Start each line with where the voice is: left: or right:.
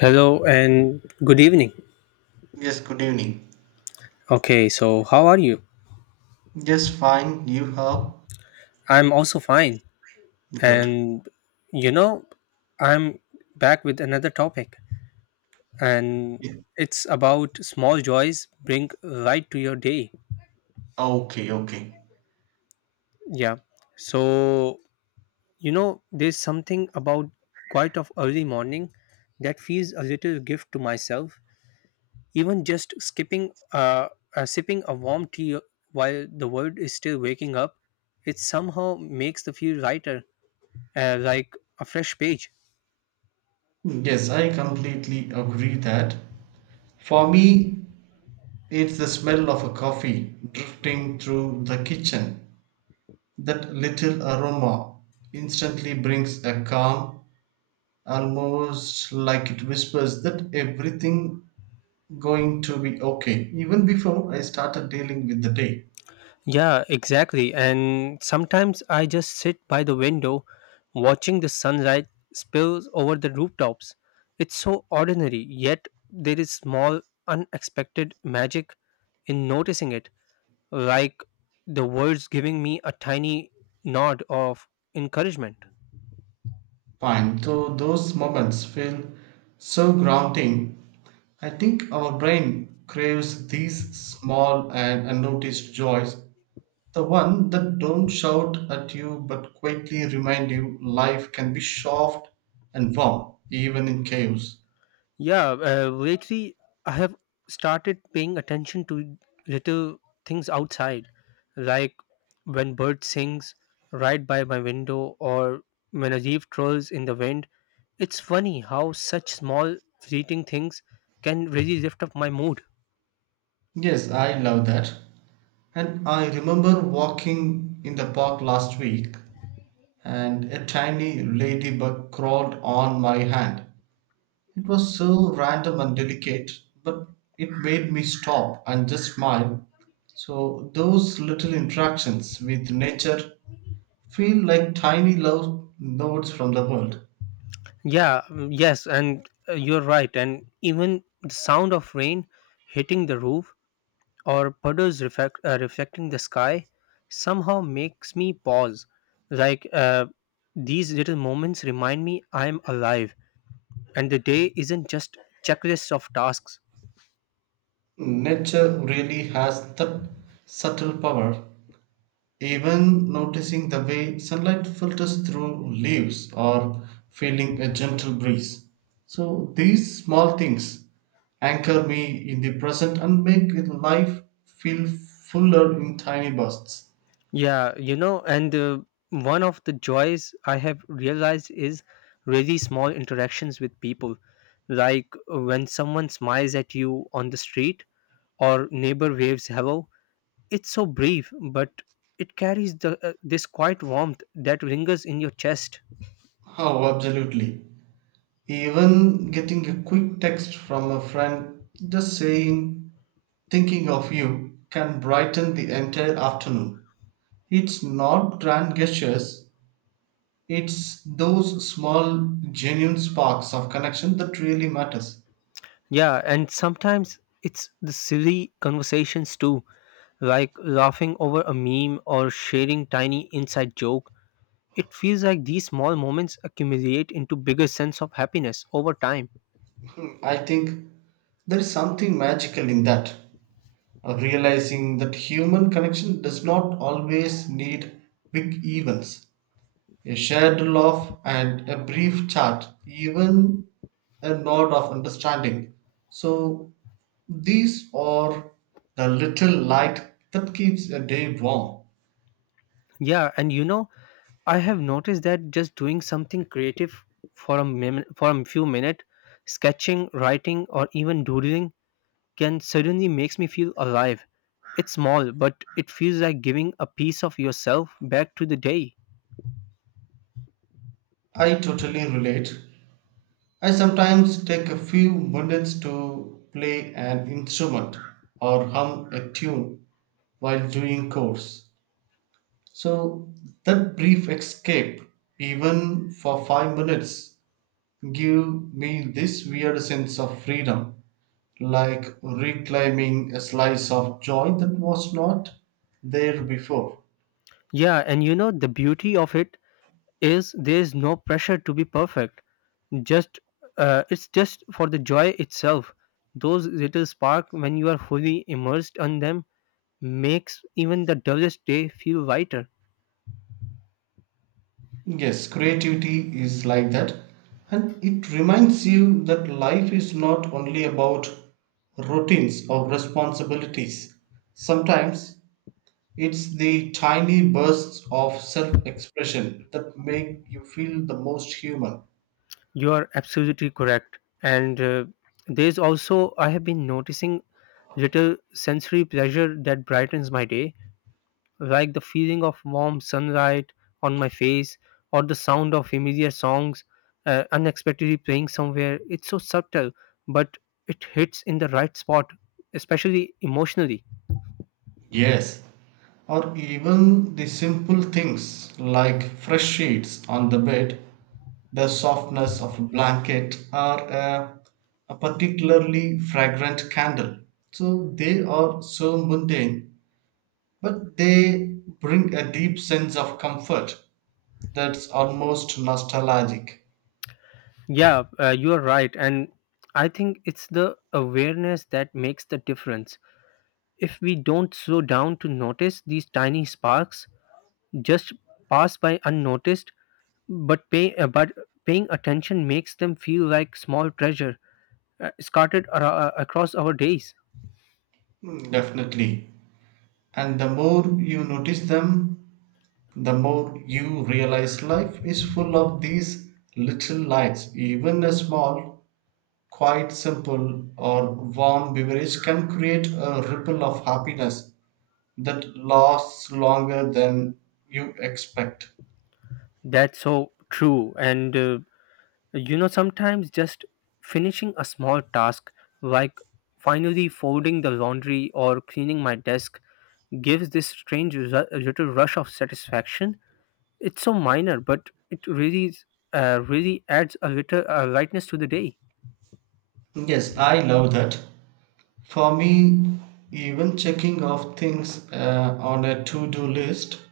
left: Hello and good evening.
right: Yes, good evening.
left: Okay, so how are you?
right: Yes, fine. You are
left: I'm also fine.
right: good.
left: And you know, I'm back with another topic, and
right: Yeah.
left: it's about small joys bring light to your day.
right: Okay, okay.
left: Yeah. So, you know, there's something about quite of early morning that feels a little gift to myself. Even just sipping a warm tea while the world is still waking up, it somehow makes the feel lighter like a fresh page.
right: Yes, I completely agree that for me, it's the smell of a coffee drifting through the kitchen. That little aroma instantly brings a calm, almost like it whispers that everything going to be okay, even before I started dealing with the day.
left: Yeah, exactly. And sometimes I just sit by the window watching the sunlight spills over the rooftops. It's so ordinary, yet there is small, unexpected magic in noticing it, like the words giving me a tiny nod of encouragement.
right: Fine. So those moments feel so grounding. I think our brain craves these small and unnoticed joys, the one that don't shout at you but quietly remind you life can be soft and warm even in chaos.
left: Yeah, lately I have started paying attention to little things outside, like when bird sings right by my window or when a leaf twirls in the wind. It's funny how such small fleeting things can really lift up my mood.
right: Yes, I love that. And I remember walking in the park last week and a tiny ladybug crawled on my hand. It was so random and delicate, but it made me stop and just smile. So, those little interactions with nature feel like tiny love notes from the world.
left: Yeah, mm, yes, and you're right. And even the sound of rain hitting the roof or reflecting the sky somehow makes me pause. Like uh, these little moments remind me I'm alive and the day isn't just checklists of tasks.
right: Nature really has that subtle power. Even noticing the way sunlight filters through leaves or feeling a gentle breeze. So these small things anchor me in the present and make life feel fuller in tiny bursts.
left: Yeah, you know, and one of the joys I have realized is really small interactions with people. Like when someone smiles at you on the street or neighbor waves hello. It's so brief, but it carries the this quiet warmth that lingers in your chest.
right: Oh, absolutely. Even getting a quick text from a friend just saying, thinking of you, can brighten the entire afternoon. It's not grand gestures, it's those small, genuine sparks of connection that really matters.
left: Yeah, and sometimes it's the silly conversations too, like laughing over a meme or sharing tiny inside joke. It feels like these small moments accumulate into bigger sense of happiness over time.
right: I think there is something magical in that. Realizing that human connection does not always need big events. A shared laugh and a brief chat, even a nod of understanding. So these are the little light that keeps a day warm.
left: Yeah, and you know, I have noticed that just doing something creative for a few minutes, sketching, writing, or even doodling can suddenly makes me feel alive. It's small, but it feels like giving a piece of yourself back to the day.
right: I totally relate. I sometimes take a few minutes to play an instrument or hum a tune while doing chores. So that brief escape, even for 5 minutes, give me this weird sense of freedom, like reclaiming a slice of joy that was not there before.
left: Yeah, and you know the beauty of it is there is no pressure to be perfect. Just It's just for the joy itself. Those little spark when you are fully immersed on them makes even the dullest day feel lighter.
right: Yes, creativity is like that, and it reminds you that life is not only about routines or responsibilities. Sometimes it's the tiny bursts of self expression that make you feel the most human.
left: You are absolutely correct. And there's also I have been noticing little sensory pleasure that brightens my day like the feeling of warm sunlight on my face or the sound of familiar songs unexpectedly playing somewhere. It's so subtle, but it hits in the right spot, especially emotionally.
right: Yes, or even the simple things like fresh sheets on the bed, the softness of a blanket, or a particularly fragrant candle. So they are so mundane, but they bring a deep sense of comfort that's almost nostalgic.
left: Yeah, you are right. And I think it's the awareness that makes the difference. If we don't slow down to notice these tiny sparks, just pass by unnoticed, but paying attention makes them feel like small treasure scattered across our days.
right: Mm, definitely. And the more you notice them, the more you realize life is full of these little lights. Even a small, quite simple, or warm beverage can create a ripple of happiness that lasts longer than you expect.
left: That's so true. And you know, sometimes just finishing a small task like finally folding the laundry or cleaning my desk gives this strange little rush of satisfaction. It's so minor, but it really adds a little lightness to the day.
right: Yes, I love that. For me, even checking off things on a to do list,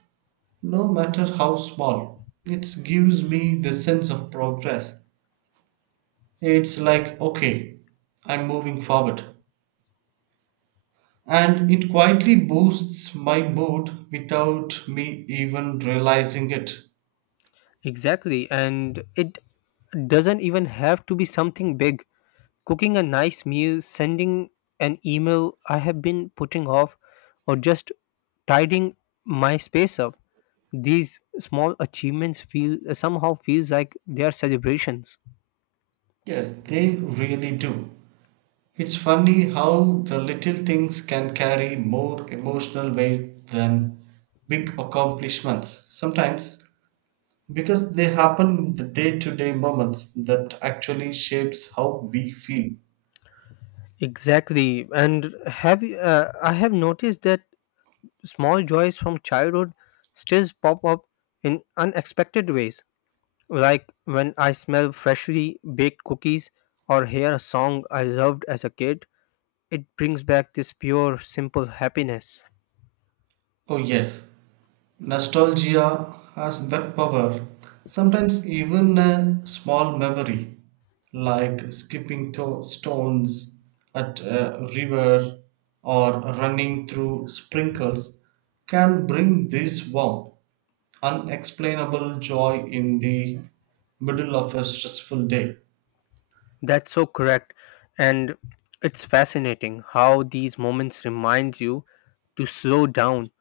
right: no matter how small, it gives me the sense of progress. It's like, okay, I'm moving forward. And it quietly boosts my mood without me even realizing it.
left: Exactly, and it doesn't even have to be something big. Cooking a nice meal, sending an email I have been putting off, or just tidying my space up. These small achievements feel somehow feels like they are celebrations.
right: Yes, they really do. It's funny how the little things can carry more emotional weight than big accomplishments sometimes because they happen in the day-to-day moments that actually shapes how we feel.
left: Exactly, and have you- uh, I have noticed that small joys from childhood still pop up in unexpected ways, like when I smell freshly baked cookies or hear a song I loved as a kid. It brings back this pure, simple happiness.
right: Oh yes, nostalgia has that power. Sometimes, even a small memory, like stones at a river or running through sprinkles, can bring this warm, unexplainable joy in the middle of a stressful day.
left: That's so correct. And it's fascinating how these moments remind you to slow down.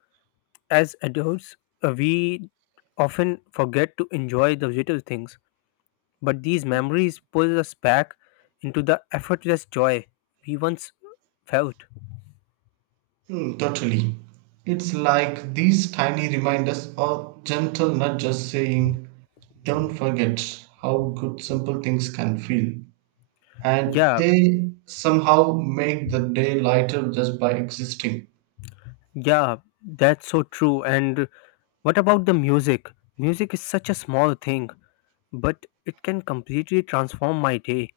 left: As adults, we often forget to enjoy the little things, but these memories pull us back into the effortless joy we once felt.
right: Mm, totally. It's like these tiny reminders or gentle nudges saying, don't forget how good simple things can feel. And
left: Yeah,
right: they somehow make the day lighter just by existing.
left: yeah, that's so true. And what about the music? Music is such a small thing, but it can completely transform my day.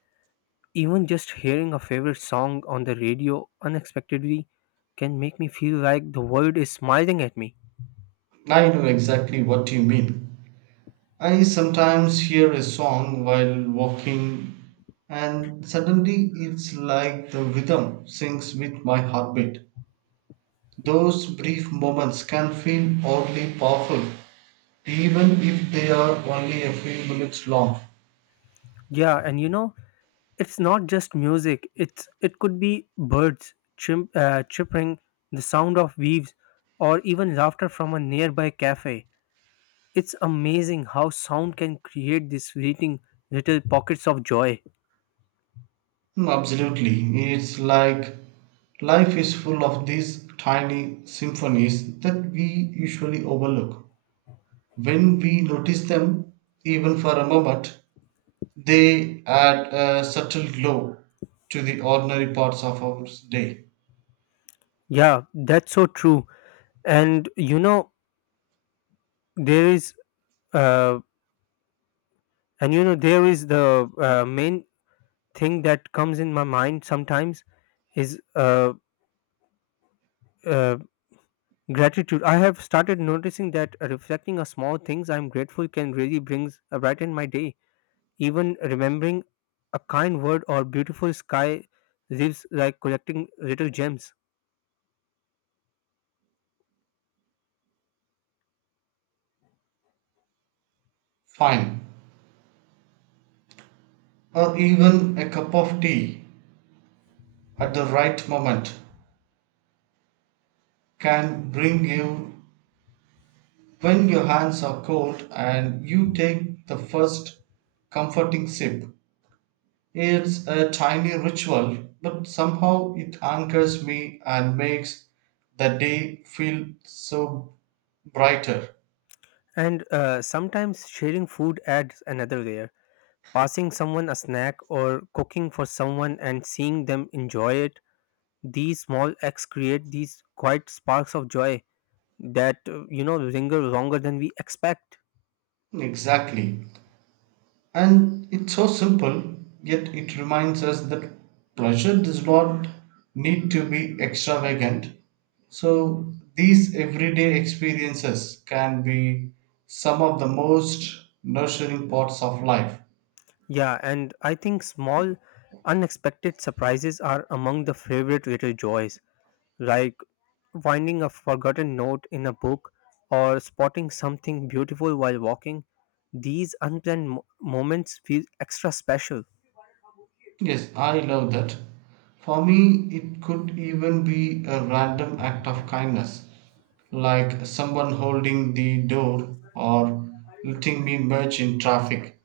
left: Even just hearing a favorite song on the radio unexpectedly can make me feel like the world is smiling at me.
right: I know exactly what you mean. I sometimes hear a song while walking, and suddenly it's like the rhythm syncs with my heartbeat. Those brief moments can feel oddly powerful even if they are only a few minutes long.
left: Yeah, and you know, it's not just music. It could be birds chirping, the sound of leaves, or even laughter from a nearby cafe. It's amazing how sound can create these fleeting little pockets of joy.
right: Mm, absolutely. It's like life is full of these tiny symphonies that we usually overlook. When we notice them, even for a moment, they add a subtle glow to the ordinary parts of our day.
left: Yeah, that's so true. And you know, there is uh, there is the main thing that comes in my mind sometimes is uh, gratitude. I have started noticing that reflecting on small things I'm grateful can really brings a brighten my day. Even remembering a kind word or beautiful sky leaves like collecting little gems.
right: Fine. Or even a cup of tea at the right moment can bring you. When your hands are cold and you take the first comforting sip, it's a tiny ritual, but somehow it anchors me and makes the day feel so brighter.
left: And sometimes sharing food adds another layer. Passing someone a snack or cooking for someone and seeing them enjoy it, these small acts create these quiet sparks of joy that you know linger longer than we expect.
right: Exactly. And it's so simple, yet it reminds us that pleasure does not need to be extravagant. So, these everyday experiences can be some of the most nurturing parts of life.
left: Yeah, and I think small, unexpected surprises are among the favorite little joys, like finding a forgotten note in a book or spotting something beautiful while walking. These moments feel extra special.
right: Yes, I love that. For me, it could even be a random act of kindness, like someone holding the door or letting me merge in traffic.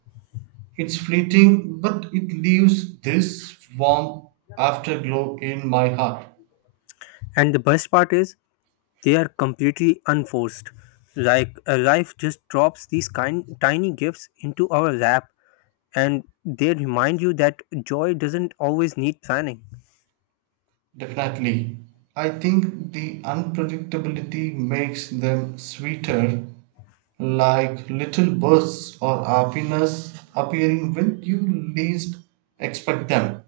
right: It's fleeting, but it leaves this warm afterglow in my heart.
left: And the best part is, they are completely unforced. Life just drops these kind tiny gifts into our lap and they remind you that joy doesn't always need planning.
right: Definitely. I think the unpredictability makes them sweeter, like little bursts or happiness appearing when you least expect them.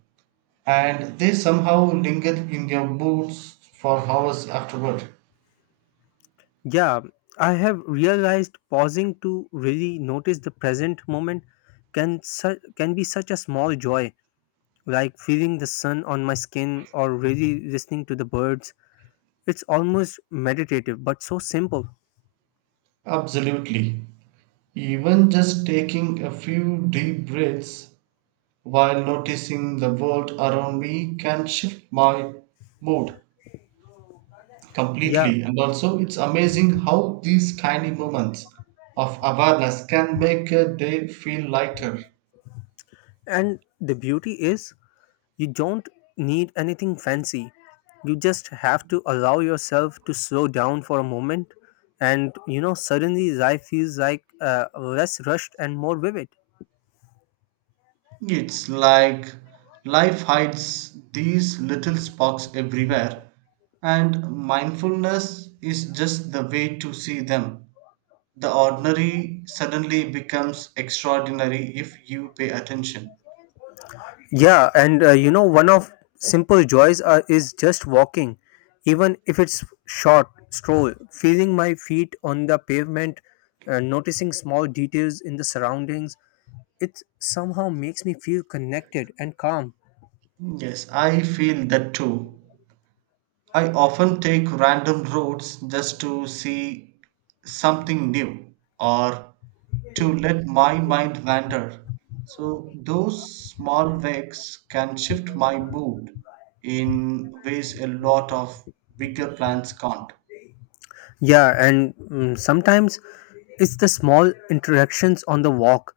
right: And they somehow linger in your moods for hours afterward.
left: Yeah, I have realized pausing to really notice the present moment can be such a small joy like feeling the sun on my skin or really listening to the birds. It's almost meditative, but so simple.
right: Absolutely. Even just taking a few deep breaths while noticing the world around me can shift my mood
left: Yeah,
right: completely. And also, it's amazing how these tiny moments of awareness can make a day feel lighter.
left: and the beauty is you don't need anything fancy. You just have to allow yourself to slow down for a moment, and you know, suddenly life feels like less rushed and more vivid.
right: It's like life hides these little sparks everywhere, and mindfulness is just the way to see them. The ordinary suddenly becomes extraordinary if you pay attention.
left: Yeah, and you know, one of simple joys is just walking, even if it's short stroll, feeling my feet on the pavement, noticing small details in the surroundings. It somehow makes me feel connected and calm.
right: Yes, I feel that too. I often take random roads just to see something new or to let my mind wander. So, those small wakes can shift my mood in ways a lot of bigger plans can't.
left: Yeah, and mm, sometimes it's the small interactions on the walk,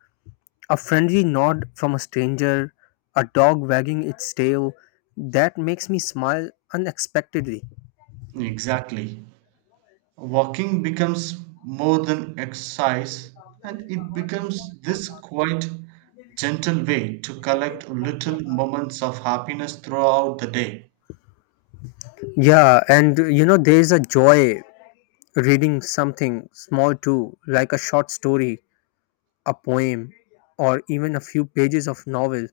left: a friendly nod from a stranger, a dog wagging its tail, that makes me smile unexpectedly.
right: Exactly. Walking becomes more than exercise and it becomes this quite gentle way to collect little moments of happiness throughout the day.
left: Yeah, and you know, there is a joy reading something small too, like a short story, a poem, or even a few pages of novel.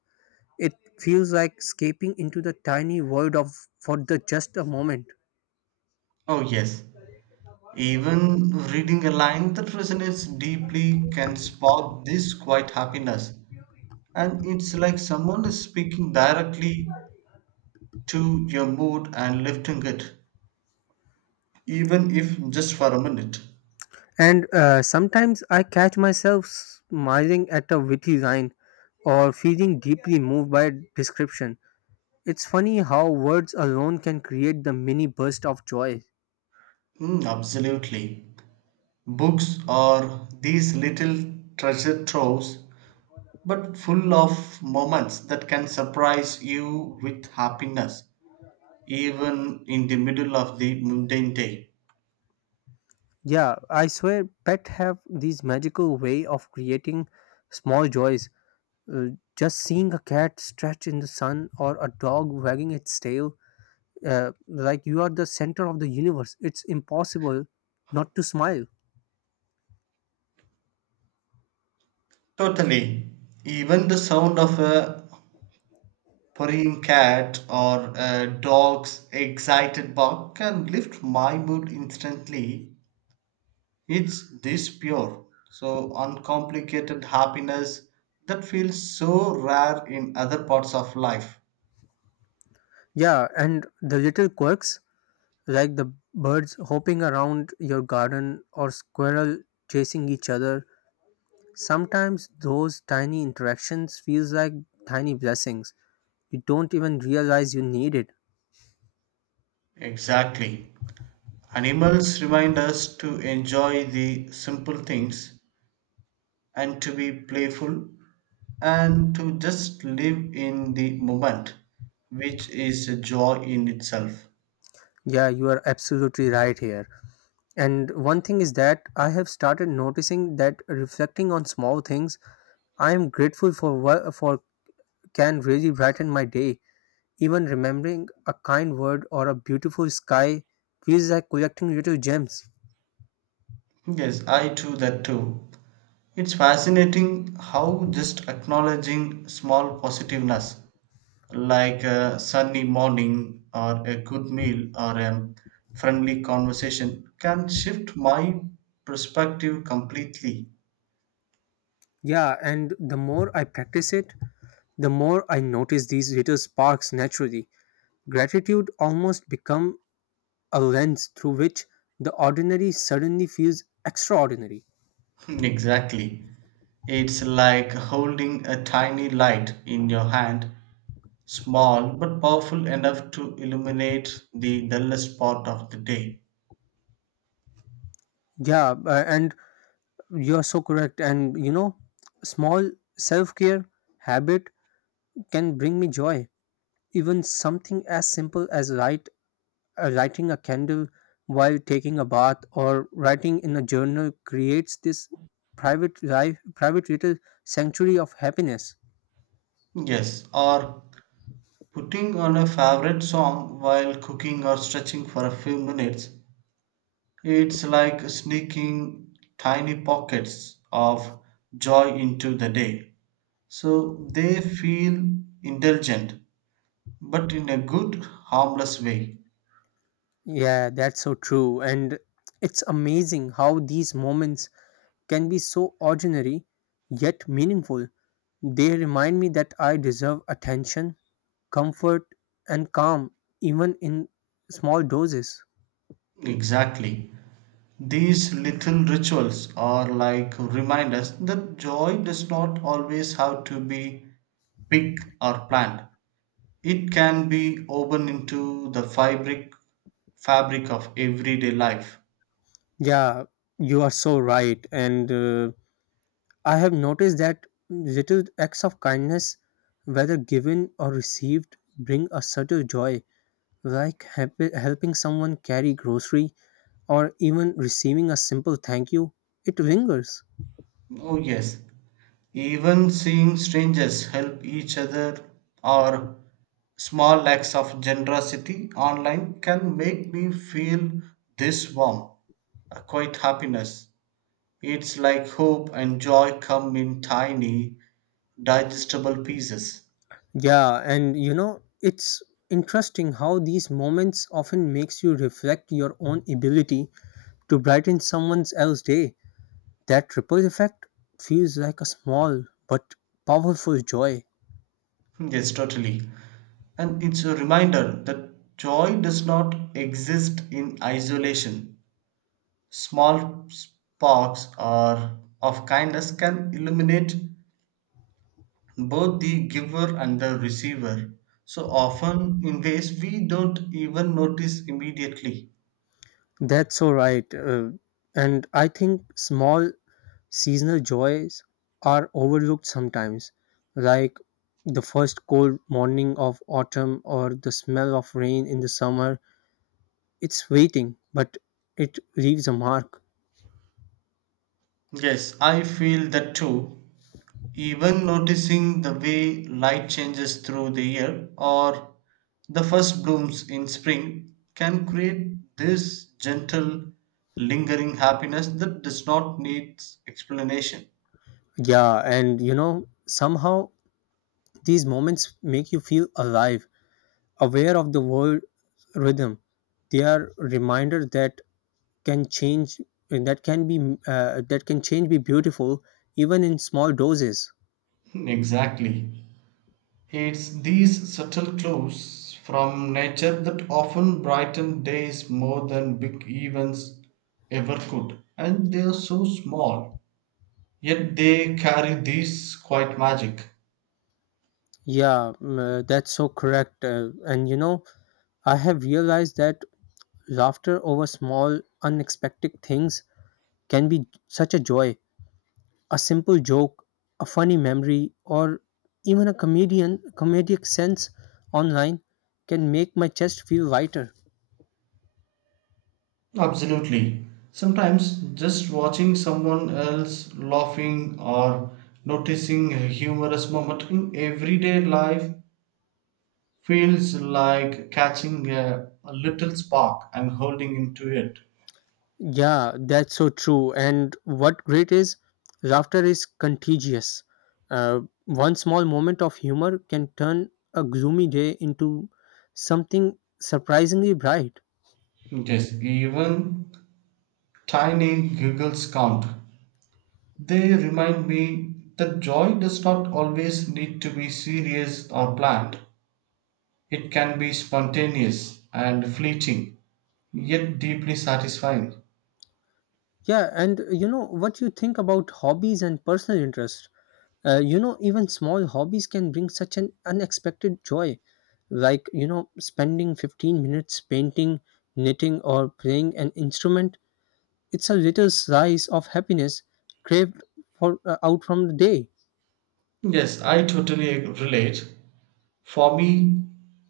left: It feels like escaping into the tiny world of for the just a moment.
right: Oh, yes. Even reading a line that resonates deeply can spark this quiet happiness. And it's like someone is speaking directly to your mood and lifting it, even if just for a minute.
left: And sometimes I catch myself smiling at a witty line or feeling deeply moved by a description. It's funny how words alone can create the mini burst of joy.
right: Mm, absolutely. Books are these little treasure troves, but full of moments that can surprise you with happiness, even in the middle of the mundane day.
left: Yeah, I swear pet have these magical way of creating small joys. Just seeing a cat stretch in the sun or a dog wagging its tail, like you are the center of the universe. It's impossible not to smile.
right: Totally. Even the sound of a purring cat or a dog's excited bark can lift my mood instantly. It's this pure, so uncomplicated happiness that feels so rare in other parts of life.
left: Yeah, and the little quirks like the birds hopping around your garden or squirrel chasing each other. Sometimes those tiny interactions feels like tiny blessings. You don't even realize you need it.
right: Exactly. Animals remind us to enjoy the simple things and to be playful and to just live in the moment, which is a joy in itself.
left: Yeah, you are absolutely right here. And one thing is that I have started noticing that reflecting on small things, I am grateful for what for can really brighten my day. Even remembering a kind word or a beautiful sky feels like collecting little gems.
right: Yes, I do that too. It's fascinating how just acknowledging small positiveness, like a sunny morning, or a good meal, or a friendly conversation, can shift my perspective completely.
left: Yeah, and the more I practice it, the more I notice these little sparks naturally. Gratitude almost become a lens through which the ordinary suddenly feels extraordinary.
right: Exactly. It's like holding a tiny light in your hand, small but powerful enough to illuminate the dullest part of the day.
left: Yeah, and you are so correct. And you know, small self care habit can bring me joy. Even something as simple as lighting a candle while taking a bath or writing in a journal creates this private little sanctuary of happiness.
right: Yes, or putting on a favorite song while cooking or stretching for a few minutes, it's like sneaking tiny pockets of joy into the day. So they feel indulgent, but in a good, harmless way.
left: Yeah, that's so true. And it's amazing how these moments can be so ordinary yet meaningful. They remind me that I deserve attention, comfort and calm, even in small doses.
right: Exactly. These little rituals are like reminders that joy does not always have to be big or planned. It can be woven into the fabric of everyday life.
left: Yeah, you are so right and I have noticed that little acts of kindness whether given or received bring a subtle joy, like helping someone carry grocery or even receiving a simple thank you, it lingers.
right: Oh yes, even seeing strangers help each other or small acts of generosity online can make me feel this warm, a quiet happiness. It's like hope and joy come in tiny, digestible pieces.
left: Yeah, and you know it's interesting how these moments often makes you reflect your own ability to brighten someone else's day. That ripple effect feels like a small but powerful joy.
right: Yes, totally. And it's a reminder that joy does not exist in isolation. Small sparks or of kindness can illuminate both the giver and the receiver. So often in ways we don't even notice immediately.
left: That's so right. And I think small seasonal joys are overlooked sometimes, like the first cold morning of autumn or the smell of rain in the summer. It's waiting, but it leaves a mark.
right: Yes, I feel that too. Even noticing the way light changes through the year or the first blooms in spring can create this gentle, lingering happiness that does not need explanation.
left: Yeah, and you know, somehow these moments make you feel alive, aware of the world rhythm. They are reminder that can change, that can be that can change be beautiful even in small doses.
right: Exactly. It's these subtle clues from nature that often brighten days more than big events ever could. And they are so small, yet they carry this quiet magic.
left: Yeah, mm, that's so correct. And you know I have realized that laughter over small unexpected things can be such a joy, a simple joke, a funny memory, or even a comedian comedic sense online can make my chest feel lighter.
right: Absolutely. Sometimes just watching someone else laughing or noticing a humorous moment in everyday life feels like catching a little spark and holding into it.
left: Yeah, that's so true. And what great is, laughter is contagious. Uh, One small moment of humor can turn a gloomy day into something surprisingly bright.
right: Yes, even tiny giggles count. They remind me that joy does not always need to be serious or planned. It can be spontaneous and fleeting, yet deeply satisfying.
left: Yeah, and you know what you think about hobbies and personal interest. You know, even small hobbies can bring such an unexpected joy, like you know, spending 15 minutes painting, knitting, or playing an instrument. It's a little slice of happiness craved for out from the day.
right: Yes, I relate. For me,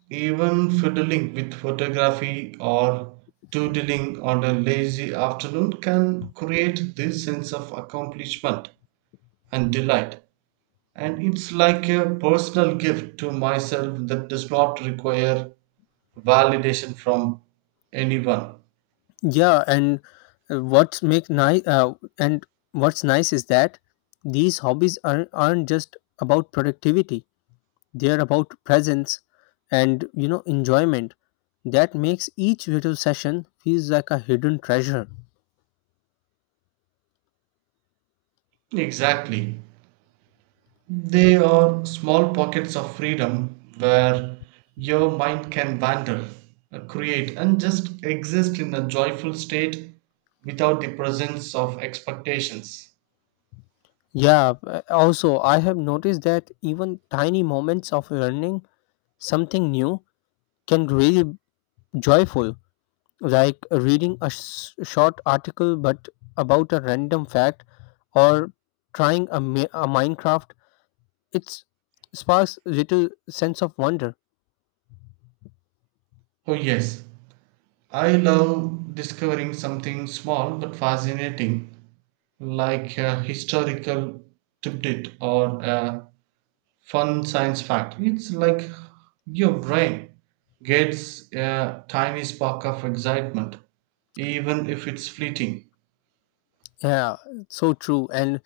right: even fiddling with photography or doodling on a lazy afternoon can create this sense of accomplishment and delight. And it's like a personal gift to myself that does not require validation from anyone.
left: Yeah, and uh, what make nice uh, and what's nice is that these hobbies aren't just about productivity. They are about presence and you know enjoyment. That makes each little session feels like a hidden treasure.
right: Exactly. They are small pockets of freedom where your mind can wander, create, and just exist in a joyful state without the presence of expectations.
left: Yeah, also, I have noticed that even tiny moments of learning something new can really joyful, like reading short article but about a random fact or trying a minecraft, it's sparks little sense of wonder.
right: Oh, yes, I love discovering something small but fascinating, like a historical tidbit or a fun science fact. It's like your brain gets a tiny spark of excitement, even if it's fleeting.
left: Yeah, so true. And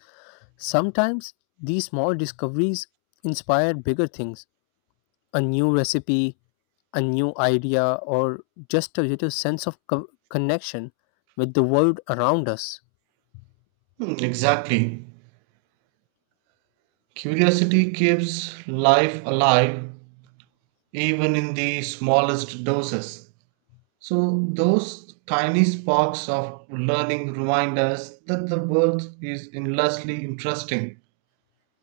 left: sometimes these small discoveries inspire bigger things, a new recipe, a new idea, or just a little sense of connection with the world around us.
right: Hmm, exactly. Curiosity keeps life alive even in the smallest doses. So, those tiny sparks of learning remind us that the world is endlessly interesting,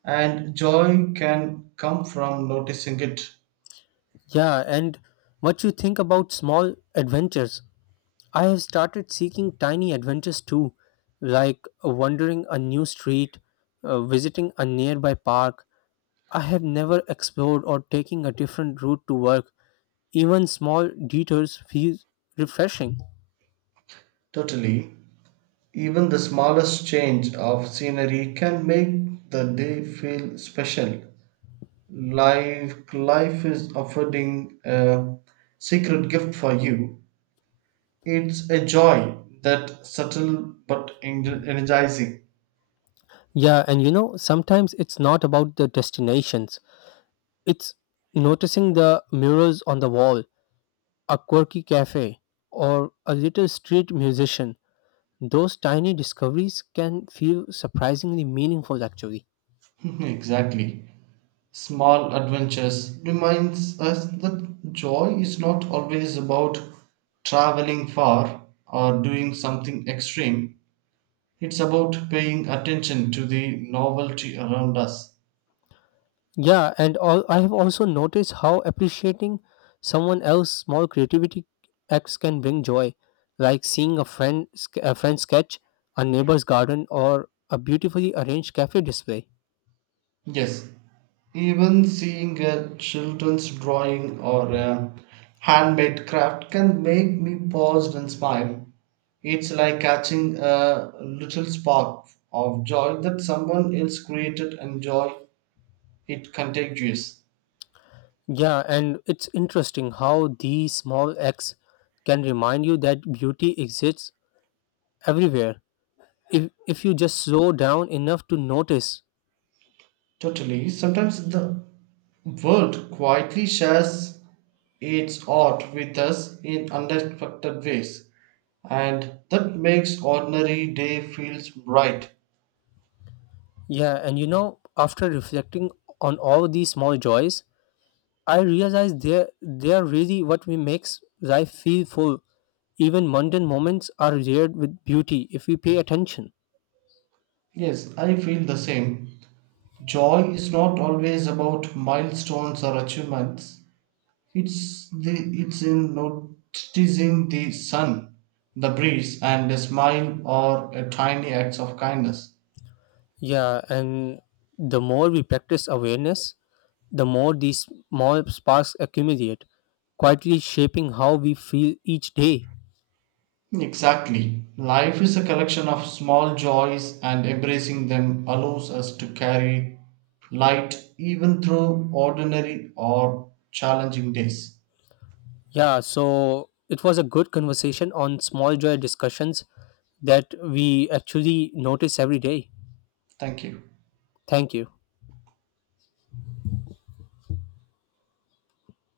right: and joy can come from noticing it.
left: Yeah, and what you think about small adventures. I have started seeking tiny adventures too, like wandering a new street, visiting a nearby park I have never explored, or taking a different route to work. Even small detours feel refreshing.
right: Totally. Even the smallest change of scenery can make the day feel special. Life is offering a secret gift for you. It's a joy that subtle but energizing.
left: Yeah, and you know, sometimes it's not about the destinations, it's noticing the murals on the wall, a quirky cafe, or a little street musician. Those tiny discoveries can feel surprisingly meaningful, actually.
right: Exactly. Small adventures reminds us that joy is not always about traveling far or doing something extreme. It's about paying attention to the novelty around us.
left: Yeah, and all, I have also noticed how appreciating someone else's small creativity acts can bring joy, like seeing a friend sketch, a neighbor's garden, or a beautifully arranged cafe display.
right: Yes, even seeing a children's drawing or a handmade craft can make me pause and smile. It's like catching a little spark of joy that someone else created and joy it contagious.
left: Yeah, and it's interesting how these small acts can remind you that beauty exists everywhere if you just slow down enough to notice.
right: Totally. Sometimes the world quietly shares its art with us in unexpected ways, and that makes ordinary day feels bright.
left: Yeah, and you know, after reflecting on all these small joys, I realize they're really what we makes life feel full. Even mundane moments are layered with beauty if we pay attention.
right: Yes, I feel the same. Joy is not always about milestones or achievements. It's the it's in noticing the sun, the breeze, and a smile or a tiny acts of kindness.
left: Yeah, and the more we practice awareness, the more these small sparks accumulate, quietly shaping how we feel each day.
right: Exactly. Life is a collection of small joys, and embracing them allows us to carry light even through ordinary or challenging days.
left: Yeah, so it was a good conversation on small joy discussions that we actually notice every day.
right: Thank you.
left: Thank you.